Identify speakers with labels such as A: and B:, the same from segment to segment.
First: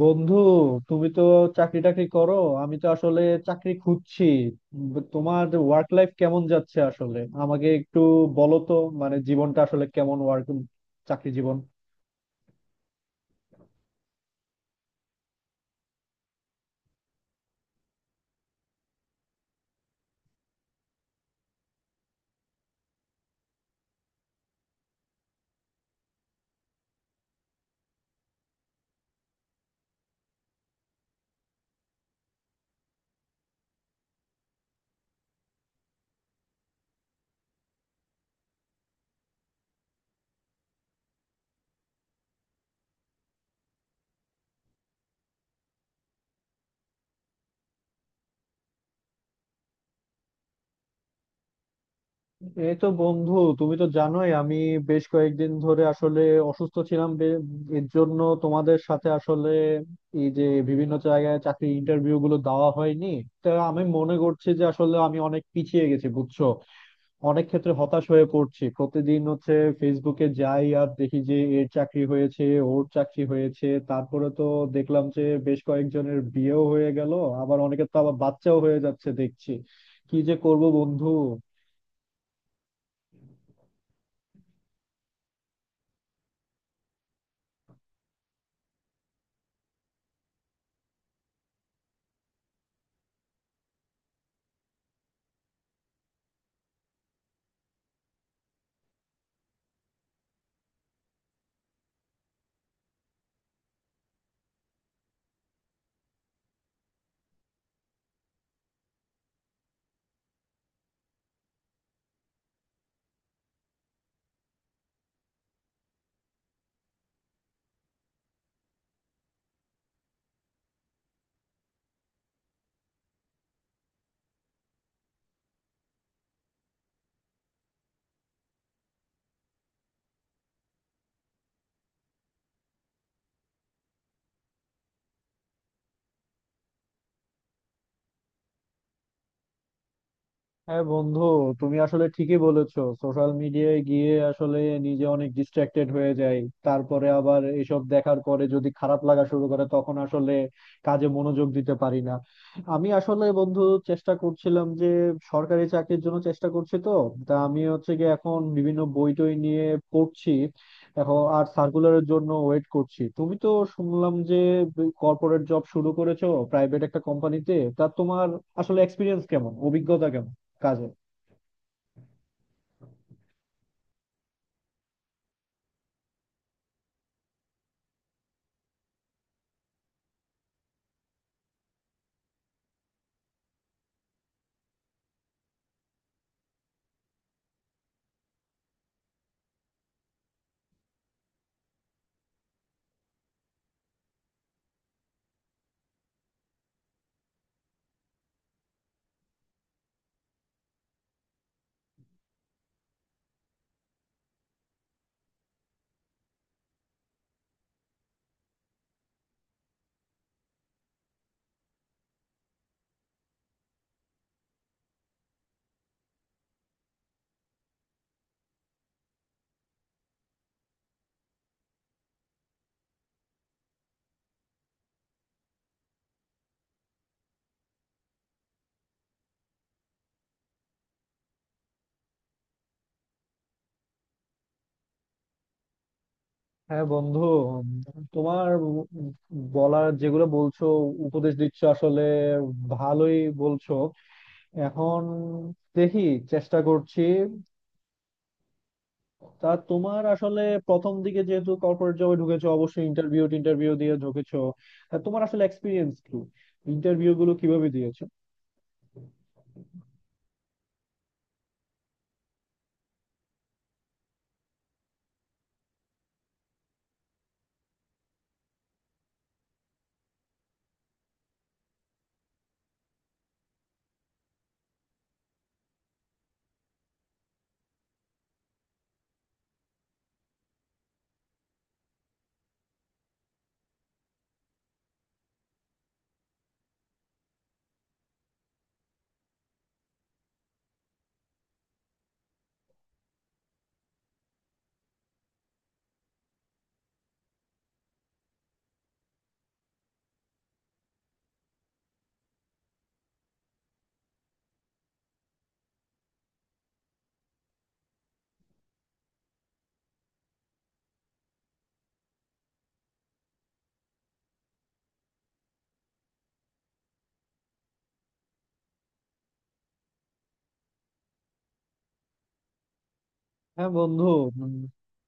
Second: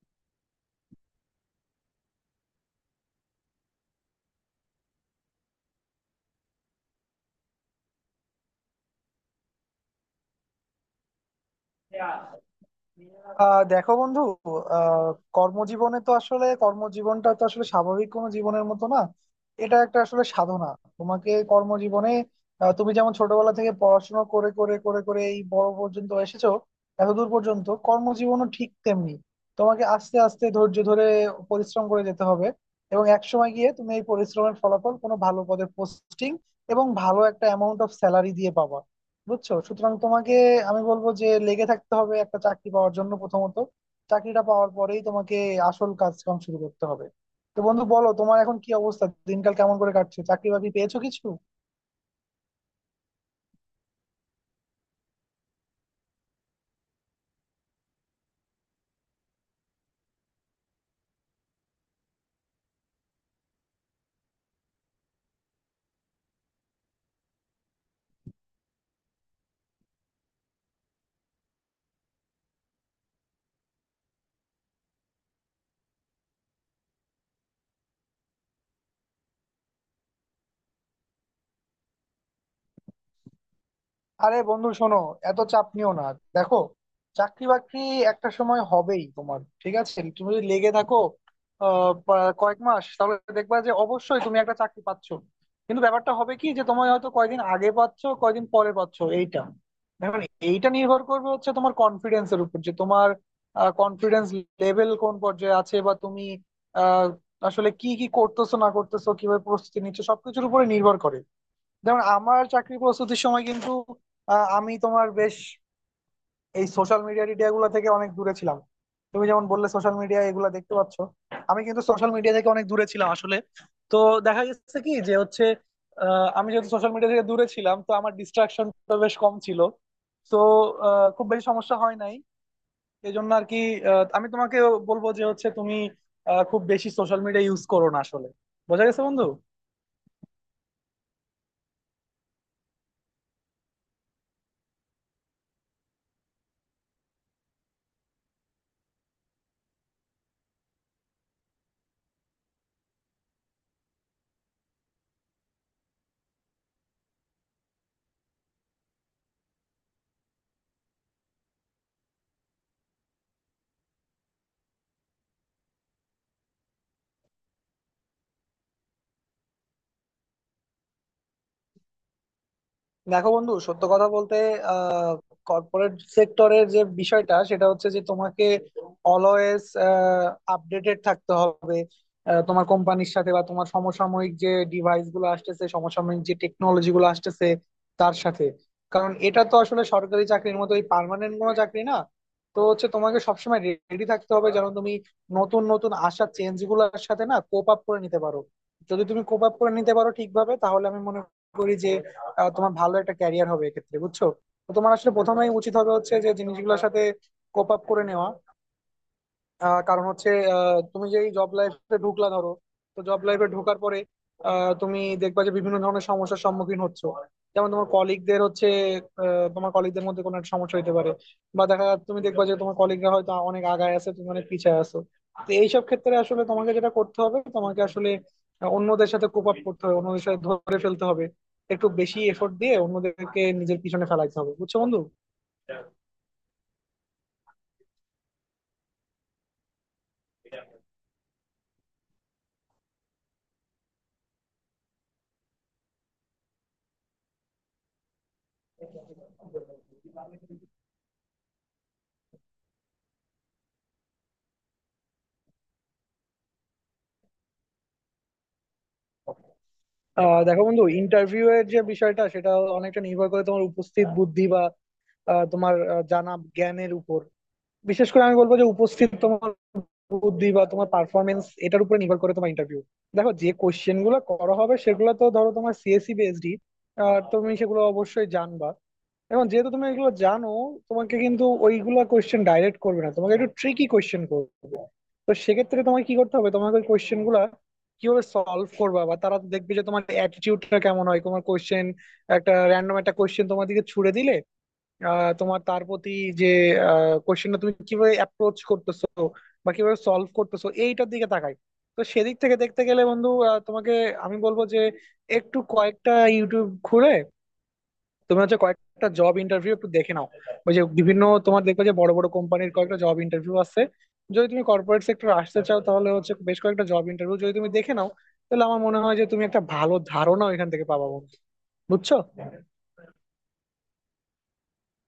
A: বন্ধু, তুমি তো চাকরি টাকরি করো। আমি তো আসলে চাকরি খুঁজছি। তোমার ওয়ার্ক লাইফ কেমন যাচ্ছে আসলে আমাকে একটু বলো তো। মানে জীবনটা আসলে কেমন, ওয়ার্ক চাকরি জীবন?
B: আহ দেখো বন্ধু। আহ কর্মজীবনে তো আসলে কর্মজীবনটা তো আসলে স্বাভাবিক কোনো জীবনের মতো না। এটা একটা আসলে সাধনা। তোমাকে কর্মজীবনে তুমি যেমন ছোটবেলা থেকে পড়াশোনা করে করে করে করে এই বড় পর্যন্ত এসেছো, এতদূর পর্যন্ত। কর্মজীবনও ঠিক তেমনি, তোমাকে আস্তে আস্তে ধৈর্য ধরে পরিশ্রম করে যেতে হবে। এবং একসময় গিয়ে তুমি এই পরিশ্রমের ফলাফল কোনো ভালো পদে পোস্টিং এবং ভালো একটা অ্যামাউন্ট অফ স্যালারি দিয়ে পাবা। বুঝছো? সুতরাং তোমাকে আমি বলবো যে লেগে থাকতে হবে একটা চাকরি পাওয়ার জন্য। প্রথমত চাকরিটা পাওয়ার পরেই তোমাকে আসল কাজকাম শুরু করতে হবে। তো বন্ধু বলো, তোমার এখন কি অবস্থা? দিনকাল কেমন করে কাটছে? চাকরি বাকরি পেয়েছো কিছু?
A: এই তো বন্ধু, তুমি তো জানোই আমি বেশ কয়েকদিন ধরে আসলে অসুস্থ ছিলাম। এর জন্য তোমাদের সাথে আসলে এই যে বিভিন্ন জায়গায় চাকরি ইন্টারভিউ গুলো দেওয়া হয়নি। তা আমি মনে করছি যে আসলে আমি অনেক পিছিয়ে গেছি, বুঝছো। অনেক ক্ষেত্রে হতাশ হয়ে পড়ছি প্রতিদিন। হচ্ছে ফেসবুকে যাই আর দেখি যে এর চাকরি হয়েছে, ওর চাকরি হয়েছে। তারপরে তো দেখলাম যে বেশ কয়েকজনের বিয়েও হয়ে গেল, আবার অনেকের তো আবার বাচ্চাও হয়ে যাচ্ছে দেখছি। কি যে করব বন্ধু।
B: আরে বন্ধু শোনো, এত চাপ নিও না। দেখো, চাকরি বাকরি একটা সময় হবেই তোমার। ঠিক আছে, তুমি যদি লেগে থাকো কয়েক মাস, তাহলে দেখবা যে অবশ্যই তুমি একটা চাকরি পাচ্ছ। কিন্তু ব্যাপারটা হবে কি যে তোমায় হয়তো কয়দিন আগে পাচ্ছ, কয়দিন পরে পাচ্ছ, এইটা এখন। এইটা নির্ভর করবে হচ্ছে তোমার কনফিডেন্সের উপর, যে তোমার কনফিডেন্স লেভেল কোন পর্যায়ে আছে বা তুমি আহ, আসলে কি কি করতেছো না করতেছো, কিভাবে প্রস্তুতি নিচ্ছ, সবকিছুর উপরে নির্ভর করে। যেমন আমার চাকরি প্রস্তুতির সময় কিন্তু আমি তোমার বেশ এই সোশ্যাল মিডিয়া টিডিয়া গুলো থেকে অনেক দূরে ছিলাম। তুমি যেমন বললে সোশ্যাল মিডিয়া এগুলা দেখতে পাচ্ছ, আমি কিন্তু সোশ্যাল মিডিয়া থেকে অনেক দূরে ছিলাম আসলে। তো দেখা গেছে কি যে হচ্ছে আমি যেহেতু সোশ্যাল মিডিয়া থেকে দূরে ছিলাম, তো আমার ডিস্ট্রাকশনটা বেশ কম ছিল। তো খুব বেশি সমস্যা হয় নাই। এই জন্য আর কি আমি তোমাকে বলবো যে হচ্ছে তুমি খুব বেশি সোশ্যাল মিডিয়া ইউজ করো না আসলে। বোঝা গেছে বন্ধু?
A: হ্যাঁ বন্ধু, তুমি আসলে ঠিকই বলেছো। সোশ্যাল মিডিয়ায় গিয়ে আসলে নিজে অনেক ডিস্ট্রাক্টেড হয়ে যায়। তারপরে আবার এসব দেখার পরে যদি খারাপ লাগা শুরু করে তখন আসলে কাজে মনোযোগ দিতে পারি না। আমি আসলে বন্ধু চেষ্টা করছিলাম যে সরকারি চাকরির জন্য চেষ্টা করছি তো। তা আমি হচ্ছে গিয়ে এখন বিভিন্ন বই টই নিয়ে পড়ছি। এখন আর সার্কুলারের জন্য ওয়েট করছি। তুমি তো শুনলাম যে কর্পোরেট জব শুরু করেছো, প্রাইভেট একটা কোম্পানিতে। তা তোমার আসলে এক্সপিরিয়েন্স কেমন, অভিজ্ঞতা কেমন কাজে?
B: দেখো বন্ধু, সত্য কথা বলতে আহ কর্পোরেট সেক্টরের যে বিষয়টা সেটা হচ্ছে যে তোমাকে অলওয়েজ আপডেটেড থাকতে হবে তোমার কোম্পানির সাথে বা তোমার সমসাময়িক যে ডিভাইস গুলো আসতেছে, সমসাময়িক যে টেকনোলজি গুলো আসতেছে তার সাথে। কারণ এটা তো আসলে সরকারি চাকরির মতো এই পার্মানেন্ট কোনো চাকরি না। তো হচ্ছে তোমাকে সবসময় রেডি থাকতে হবে, যেন তুমি নতুন নতুন আসা চেঞ্জ গুলোর সাথে না কোপ আপ করে নিতে পারো। যদি তুমি কোপ আপ করে নিতে পারো ঠিকভাবে, তাহলে আমি মনে করি যে তোমার ভালো একটা ক্যারিয়ার হবে এক্ষেত্রে। বুঝছো? তো তোমার আসলে প্রথমেই উচিত হবে হচ্ছে যে জিনিসগুলোর সাথে কোপ আপ করে নেওয়া। কারণ হচ্ছে তুমি যেই জব লাইফে ঢুকলা ধরো, তো জব লাইফে ঢোকার পরে তুমি দেখবা যে বিভিন্ন ধরনের সমস্যার সম্মুখীন হচ্ছ। যেমন তোমার কলিগদের হচ্ছে তোমার কলিগদের মধ্যে কোনো একটা সমস্যা হতে পারে, বা দেখা যাচ্ছে তুমি দেখবা যে তোমার কলিগরা হয়তো অনেক আগায় আছে, তুমি অনেক পিছায় আছো। তো এইসব ক্ষেত্রে আসলে তোমাকে যেটা করতে হবে, তোমাকে আসলে অন্যদের সাথে কোপ আপ করতে হবে, অন্যদের সাথে ধরে ফেলতে হবে, একটু বেশি এফোর্ট দিয়ে অন্যদেরকে নিজের পিছনে ফেলাইতে হবে। বুঝছো বন্ধু?
A: হ্যাঁ বন্ধু, উম, তোমার বলার, যেগুলো বলছো, উপদেশ দিচ্ছ আসলে ভালোই বলছো। এখন দেখি, চেষ্টা করছি। তা তোমার আসলে প্রথম দিকে যেহেতু কর্পোরেট জবে ঢুকেছো, অবশ্যই ইন্টারভিউ ইন্টারভিউ দিয়ে ঢুকেছো। তা তোমার আসলে এক্সপিরিয়েন্স কি, ইন্টারভিউ গুলো কিভাবে দিয়েছো?
B: দেখো বন্ধু, ইন্টারভিউ এর যে বিষয়টা সেটা অনেকটা নির্ভর করে তোমার উপস্থিত বুদ্ধি বা তোমার জানা জ্ঞানের উপর। বিশেষ করে আমি বলবো যে উপস্থিত তোমার বুদ্ধি বা তোমার পারফরমেন্স, এটার উপরে নির্ভর করে তোমার ইন্টারভিউ। দেখো যে কোশ্চেন গুলো করা হবে সেগুলো তো ধরো তোমার সিএসসি পিএইচডি, আর তুমি সেগুলো অবশ্যই জানবা। এবং যেহেতু তুমি এগুলো জানো, তোমাকে কিন্তু ওইগুলো কোশ্চেন ডাইরেক্ট করবে না, তোমাকে একটু ট্রিকি কোশ্চেন করবে। তো সেক্ষেত্রে তোমাকে কি করতে হবে, তোমাকে ওই কোয়েশ্চেন গুলা কিভাবে সলভ করবা, বা তারা তো দেখবে যে তোমার অ্যাটিটিউডটা কেমন হয়, তোমার কোয়েশ্চেন একটা র্যান্ডম একটা কোয়েশ্চেন তোমার দিকে ছুড়ে দিলে তোমার তার প্রতি যে কোয়েশ্চেনটা তুমি কিভাবে অ্যাপ্রোচ করতেছো বা কিভাবে সলভ করতেছো, এইটার দিকে তাকায়। তো সেদিক থেকে দেখতে গেলে বন্ধু তোমাকে আমি বলবো যে একটু কয়েকটা ইউটিউব খুলে তুমি হচ্ছে কয়েকটা জব ইন্টারভিউ একটু দেখে নাও। ওই যে বিভিন্ন, তোমার দেখবে যে বড় বড় কোম্পানির কয়েকটা জব ইন্টারভিউ আছে। যদি তুমি কর্পোরেট সেক্টর আসতে চাও, তাহলে হচ্ছে বেশ কয়েকটা জব ইন্টারভিউ যদি তুমি দেখে নাও, তাহলে আমার মনে হয় যে তুমি একটা ভালো ধারণা ওইখান থেকে পাবা বন্ধু। বুঝছো?
A: হ্যাঁ বন্ধু, উম,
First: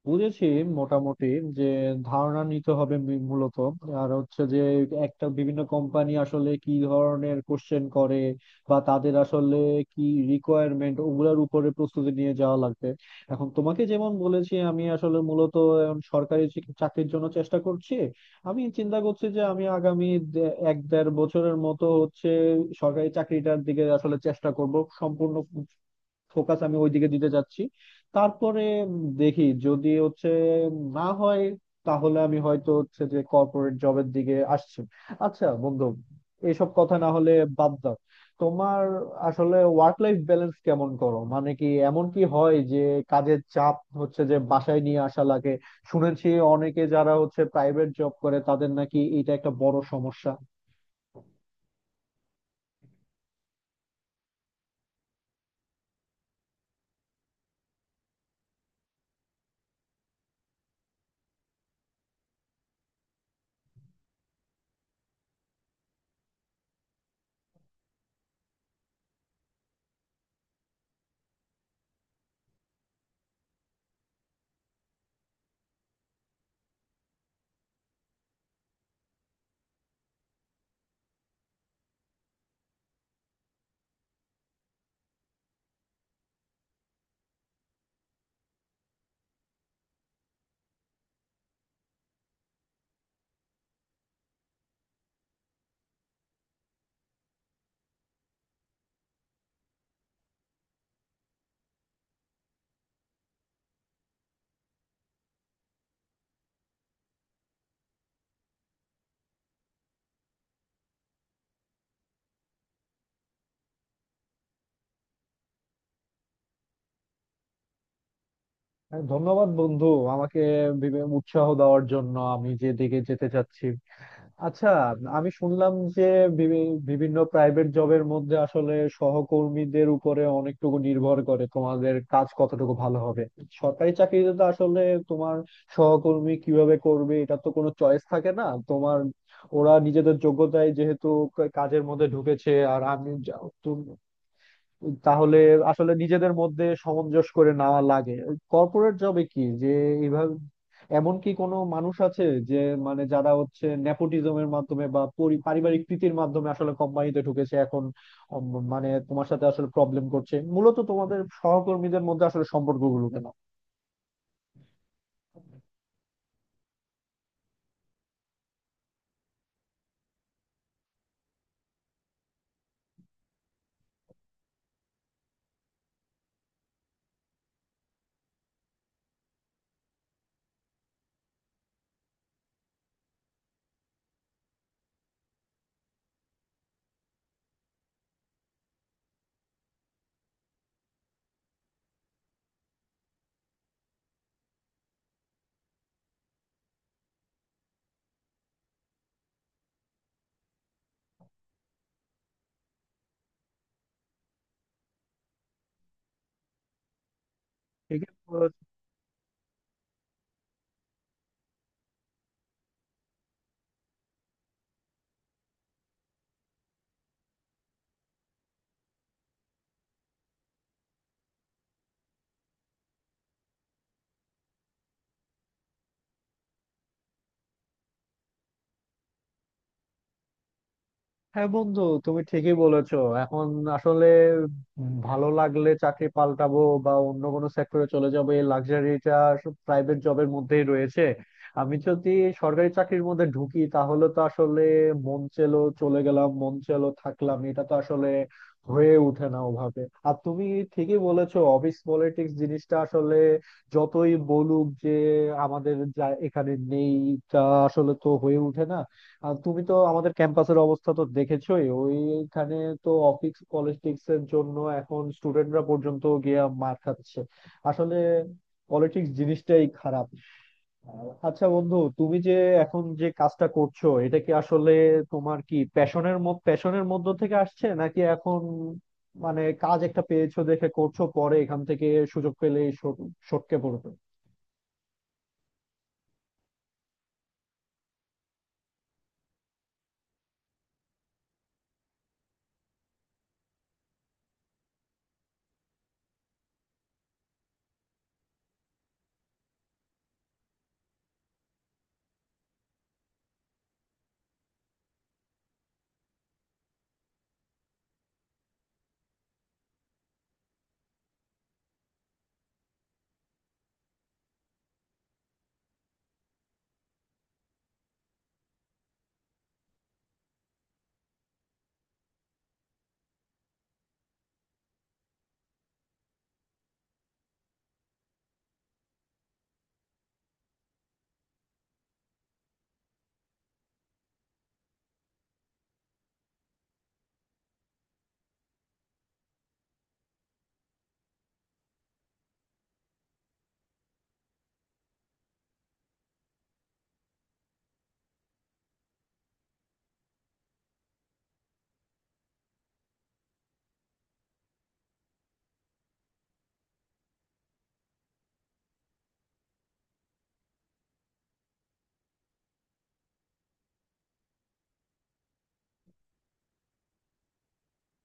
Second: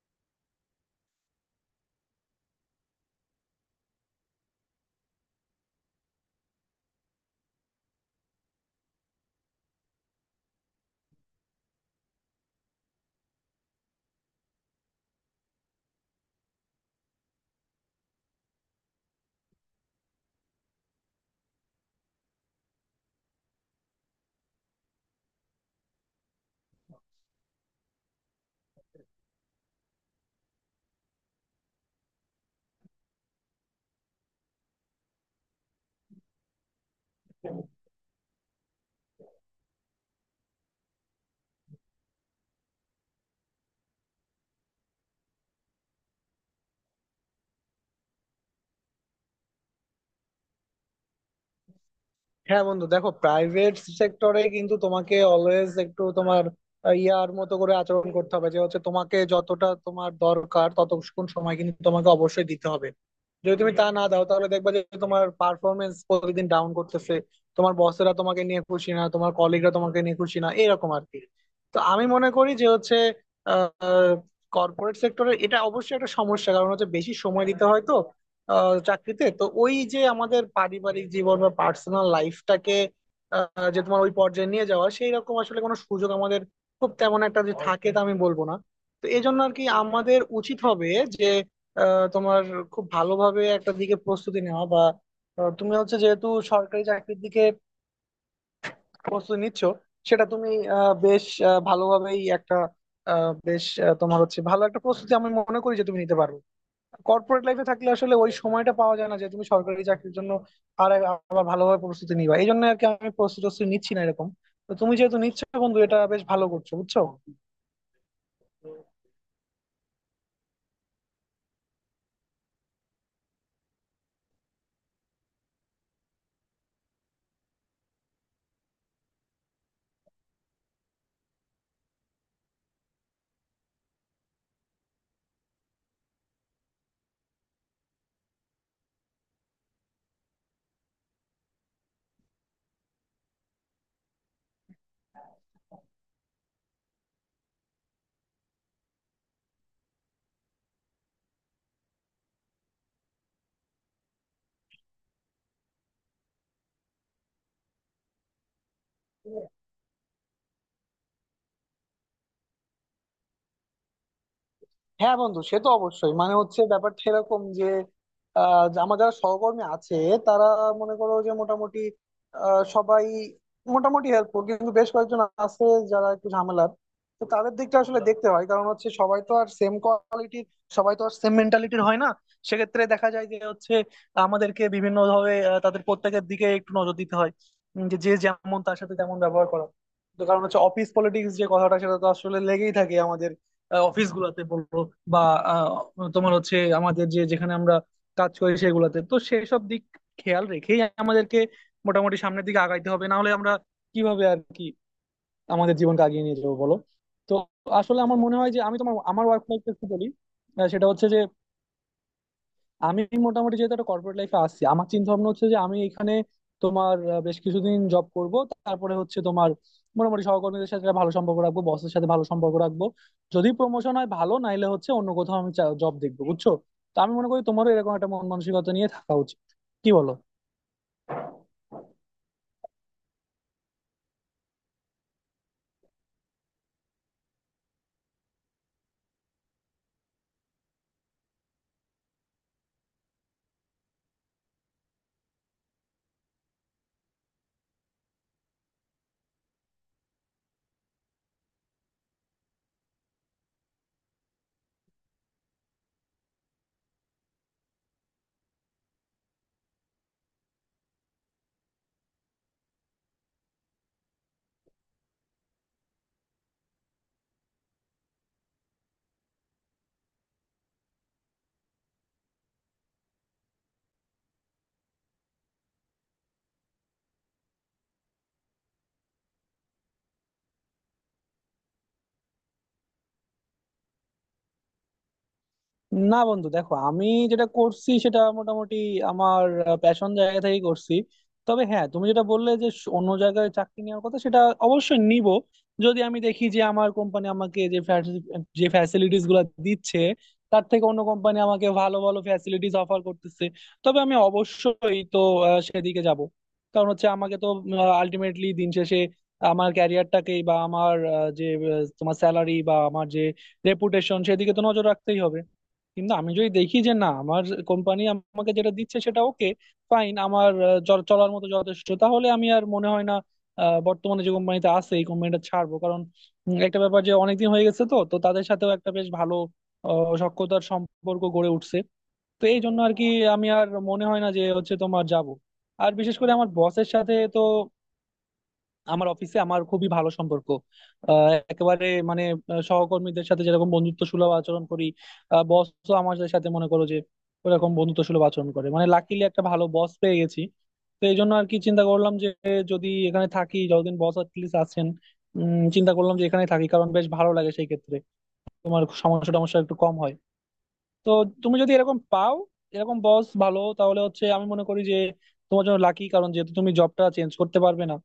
A: বুঝেছি মোটামুটি যে ধারণা নিতে হবে মূলত। আর হচ্ছে যে একটা বিভিন্ন কোম্পানি আসলে কি ধরনের কোশ্চেন করে বা তাদের আসলে কি রিকোয়ারমেন্ট, ওগুলোর উপরে প্রস্তুতি নিয়ে যাওয়া লাগবে। এখন তোমাকে যেমন বলেছি, আমি আসলে মূলত এখন সরকারি চাকরির জন্য চেষ্টা করছি। আমি চিন্তা করছি যে আমি আগামী এক দেড় বছরের মতো হচ্ছে সরকারি চাকরিটার দিকে আসলে চেষ্টা করব। সম্পূর্ণ ফোকাস আমি ওইদিকে দিতে চাচ্ছি। তারপরে উম দেখি যদি হচ্ছে না হয় তাহলে আমি হয়তো হচ্ছে যে কর্পোরেট জবের দিকে আসছি। আচ্ছা বন্ধু, এইসব কথা না হলে বাদ দাও। তোমার আসলে ওয়ার্ক লাইফ ব্যালেন্স কেমন করো? মানে কি এমন কি হয় যে কাজের চাপ হচ্ছে যে বাসায় নিয়ে আসা লাগে? শুনেছি অনেকে যারা হচ্ছে প্রাইভেট জব করে তাদের নাকি এটা একটা বড় সমস্যা।
B: হ্যাঁ বন্ধু, দেখো প্রাইভেট সেক্টরে কিন্তু তোমাকে অলওয়েজ একটু তোমার ইয়ার মতো করে আচরণ করতে হবে, যে হচ্ছে তোমাকে যতটা তোমার দরকার ততক্ষণ সময় কিন্তু তোমাকে অবশ্যই দিতে হবে। যদি তুমি তা না দাও, তাহলে দেখবা যে তোমার পারফরমেন্স প্রতিদিন ডাউন করতেছে, তোমার বসেরা তোমাকে নিয়ে খুশি না, তোমার কলিগরা তোমাকে নিয়ে খুশি না, এরকম আর কি। তো আমি মনে করি যে হচ্ছে কর্পোরেট সেক্টরে এটা অবশ্যই একটা সমস্যা, কারণ হচ্ছে বেশি সময় দিতে হয় তো চাকরিতে। তো ওই যে আমাদের পারিবারিক জীবন বা পার্সোনাল লাইফটাকে যে তোমার ওই পর্যায়ে নিয়ে যাওয়া, সেই রকম আসলে কোনো সুযোগ আমাদের খুব তেমন একটা যে থাকে, তা আমি বলবো না। তো এই জন্য আর কি আমাদের উচিত হবে যে তোমার খুব ভালোভাবে একটা দিকে প্রস্তুতি নেওয়া। বা তুমি হচ্ছে যেহেতু সরকারি চাকরির দিকে প্রস্তুতি নিচ্ছ, সেটা তুমি বেশ ভালোভাবেই একটা বেশ তোমার হচ্ছে ভালো একটা প্রস্তুতি আমি মনে করি যে তুমি নিতে পারবে। কর্পোরেট লাইফে থাকলে আসলে ওই সময়টা পাওয়া যায় না যে তুমি সরকারি চাকরির জন্য আর আবার ভালোভাবে প্রস্তুতি নিবা। এই জন্য আর কি, আমি প্রস্তুতি টস্তুতি নিচ্ছি না এরকম। তো তুমি যেহেতু নিচ্ছ বন্ধু, এটা বেশ ভালো করছো। বুঝছো?
A: হ্যাঁ, ধন্যবাদ বন্ধু, আমাকে উৎসাহ দেওয়ার জন্য। আমি যে দিকে যেতে চাচ্ছি, আচ্ছা আমি শুনলাম যে বিভিন্ন প্রাইভেট জবের মধ্যে আসলে সহকর্মীদের উপরে অনেকটুকু নির্ভর করে তোমাদের কাজ কতটুকু ভালো হবে। সরকারি চাকরিতে তো আসলে তোমার সহকর্মী কিভাবে করবে এটা তো কোনো চয়েস থাকে না তোমার। ওরা নিজেদের যোগ্যতায় যেহেতু কাজের মধ্যে ঢুকেছে আর আমি, তাহলে আসলে নিজেদের মধ্যে সামঞ্জস্য করে নেওয়া লাগে। কর্পোরেট জবে কি যে এইভাবে এমন কি কোনো মানুষ আছে যে, মানে যারা হচ্ছে নেপোটিজমের মাধ্যমে বা পারিবারিক প্রীতির মাধ্যমে আসলে কোম্পানিতে ঢুকেছে এখন? উম, মানে তোমার সাথে আসলে প্রবলেম করছে মূলত, তোমাদের সহকর্মীদের মধ্যে আসলে সম্পর্কগুলো
B: হ্যাঁ বন্ধু, সে তো অবশ্যই, মানে হচ্ছে ব্যাপারটা এরকম যে যে আমার যারা সহকর্মী আছে, তারা মনে করো যে মোটামুটি সবাই মোটামুটি হেল্পফুল, কিন্তু বেশ কয়েকজন আছে যারা একটু ঝামেলার। তো তাদের দিকটা আসলে দেখতে হয়, কারণ হচ্ছে সবাই তো আর সেম কোয়ালিটির, সবাই তো আর সেম মেন্টালিটির হয় না। সেক্ষেত্রে দেখা যায় যে হচ্ছে আমাদেরকে বিভিন্ন ভাবে তাদের প্রত্যেকের দিকে একটু নজর দিতে হয়। যে যে যেমন তার সাথে তেমন ব্যবহার করা। তো কারণ হচ্ছে অফিস পলিটিক্স যে কথাটা, সেটা তো আসলে লেগেই থাকে আমাদের অফিস গুলাতে বলবো, বা তোমার হচ্ছে আমাদের যে যেখানে আমরা কাজ করি, সেগুলাতে তো সেসব দিক খেয়াল রেখেই আমাদেরকে মোটামুটি সামনের দিকে আগাইতে হবে। না হলে আমরা কিভাবে আর কি আমাদের জীবনকে আগিয়ে নিয়ে যাবো বলো? তো আসলে
A: কেন?
B: আমার মনে হয় যে আমি তোমার আমার ওয়ার্ক লাইফ একটু বলি। সেটা হচ্ছে যে আমি মোটামুটি যেহেতু একটা কর্পোরেট লাইফে আছি, আমার চিন্তা ভাবনা হচ্ছে যে আমি এখানে তোমার বেশ কিছুদিন জব করব। তারপরে হচ্ছে তোমার মোটামুটি সহকর্মীদের সাথে একটা ভালো সম্পর্ক রাখবো, বসের সাথে ভালো সম্পর্ক রাখবো, যদি প্রমোশন হয় ভালো, নাইলে হচ্ছে অন্য কোথাও আমি জব দেখবো। বুঝছো? তো আমি মনে করি তোমারও এরকম একটা মন মানসিকতা নিয়ে থাকা উচিত। কি বলো?
A: হ্যাঁ বন্ধু, তুমি ঠিকই বলেছো। এখন আসলে ভালো লাগলে চাকরি পাল্টাবো বা অন্য কোনো সেক্টরে চলে যাবো, এই লাক্সারিটা প্রাইভেট জবের মধ্যেই রয়েছে। আমি যদি সরকারি চাকরির মধ্যে ঢুকি তাহলে তো আসলে মন চেলো চলে গেলাম মন চেলো থাকলাম, এটা তো আসলে হয়ে ওঠে না ওভাবে। আর তুমি ঠিকই বলেছো, অফিস পলিটিক্স জিনিসটা আসলে যতই বলুক যে আমাদের যা এখানে নেই, তা আসলে তো হয়ে ওঠে না। আর তুমি তো আমাদের ক্যাম্পাসের অবস্থা তো দেখেছোই, ওইখানে তো অফিস পলিটিক্স এর জন্য এখন স্টুডেন্টরা পর্যন্ত গিয়ে মার খাচ্ছে। আসলে পলিটিক্স জিনিসটাই খারাপ। আচ্ছা বন্ধু, তুমি যে এখন যে কাজটা করছো এটা কি আসলে তোমার কি প্যাশনের, প্যাশনের মধ্য থেকে আসছে, নাকি এখন মানে কাজ একটা পেয়েছো দেখে করছো, পরে এখান থেকে সুযোগ পেলে সটকে পড়বে?
B: না বন্ধু, দেখো আমি যেটা করছি সেটা মোটামুটি আমার প্যাশন জায়গা থেকে করছি। তবে হ্যাঁ, তুমি যেটা বললে যে অন্য জায়গায় চাকরি নেওয়ার কথা, সেটা অবশ্যই নিব। যদি আমি দেখি যে আমার কোম্পানি আমাকে যে যে ফ্যাসিলিটিস গুলো দিচ্ছে, তার থেকে অন্য কোম্পানি আমাকে ভালো ভালো ফ্যাসিলিটিস অফার করতেছে, তবে আমি অবশ্যই তো সেদিকে যাব। কারণ হচ্ছে আমাকে তো আলটিমেটলি দিন শেষে আমার ক্যারিয়ারটাকেই, বা আমার যে তোমার স্যালারি বা আমার যে রেপুটেশন, সেদিকে তো নজর রাখতেই হবে। কিন্তু আমি যদি দেখি যে না, আমার কোম্পানি আমাকে যেটা দিচ্ছে সেটা ওকে, ফাইন, আমার চলার মতো যথেষ্ট, তাহলে আমি আর মনে হয় না বর্তমানে যে কোম্পানিতে আছে এই কোম্পানিটা ছাড়বো। কারণ একটা ব্যাপার যে অনেকদিন হয়ে গেছে তো তো তাদের সাথেও একটা বেশ ভালো সখ্যতার সম্পর্ক গড়ে উঠছে। তো এই জন্য আর কি, আমি আর মনে হয় না যে হচ্ছে তোমার যাব। আর বিশেষ করে আমার বসের সাথে তো আমার অফিসে আমার খুবই ভালো সম্পর্ক। একেবারে, মানে সহকর্মীদের সাথে যেরকম বন্ধুত্ব সুলভ আচরণ করি, বসও আমাদের সাথে মনে করো যে ওরকম বন্ধুত্ব সুলভ আচরণ করে। মানে লাকিলি একটা ভালো বস পেয়ে গেছি। তো এই জন্য আর কি চিন্তা করলাম যে যদি এখানে থাকি যতদিন বস অ্যাটলিস্ট আছেন, চিন্তা করলাম যে এখানে থাকি, কারণ বেশ ভালো লাগে সেই ক্ষেত্রে। তোমার সমস্যা টমস্যা একটু কম হয়। তো তুমি যদি এরকম পাও, এরকম বস ভালো, তাহলে হচ্ছে আমি মনে করি যে তোমার জন্য লাকি, কারণ যেহেতু তুমি জবটা চেঞ্জ করতে পারবে না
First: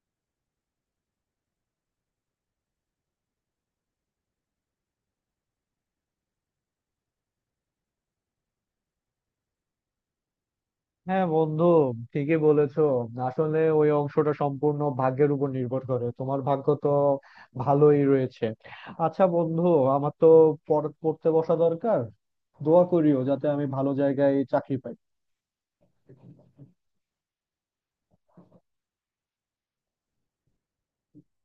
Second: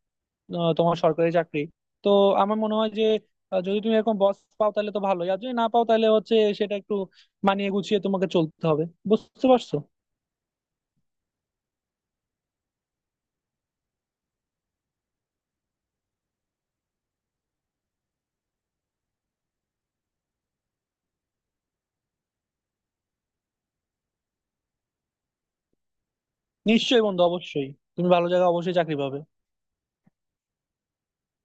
B: তোমার সরকারি চাকরি। তো আমার মনে হয় যে যদি তুমি এরকম বস পাও তাহলে তো ভালোই, আর যদি না পাও, তাহলে হচ্ছে সেটা একটু মানিয়ে গুছিয়ে তোমাকে চলতে হবে। বুঝতে পারছো?
A: হ্যাঁ বন্ধু, ঠিকই বলেছো। আসলে ওই অংশটা সম্পূর্ণ ভাগ্যের উপর নির্ভর করে, তোমার ভাগ্য তো ভালোই রয়েছে। আচ্ছা বন্ধু, আমার তো পড়তে বসা দরকার। দোয়া করিও যাতে আমি ভালো জায়গায় চাকরি পাই।
B: নিশ্চয়ই বন্ধু, অবশ্যই, তুমি ভালো জায়গায় অবশ্যই চাকরি পাবে।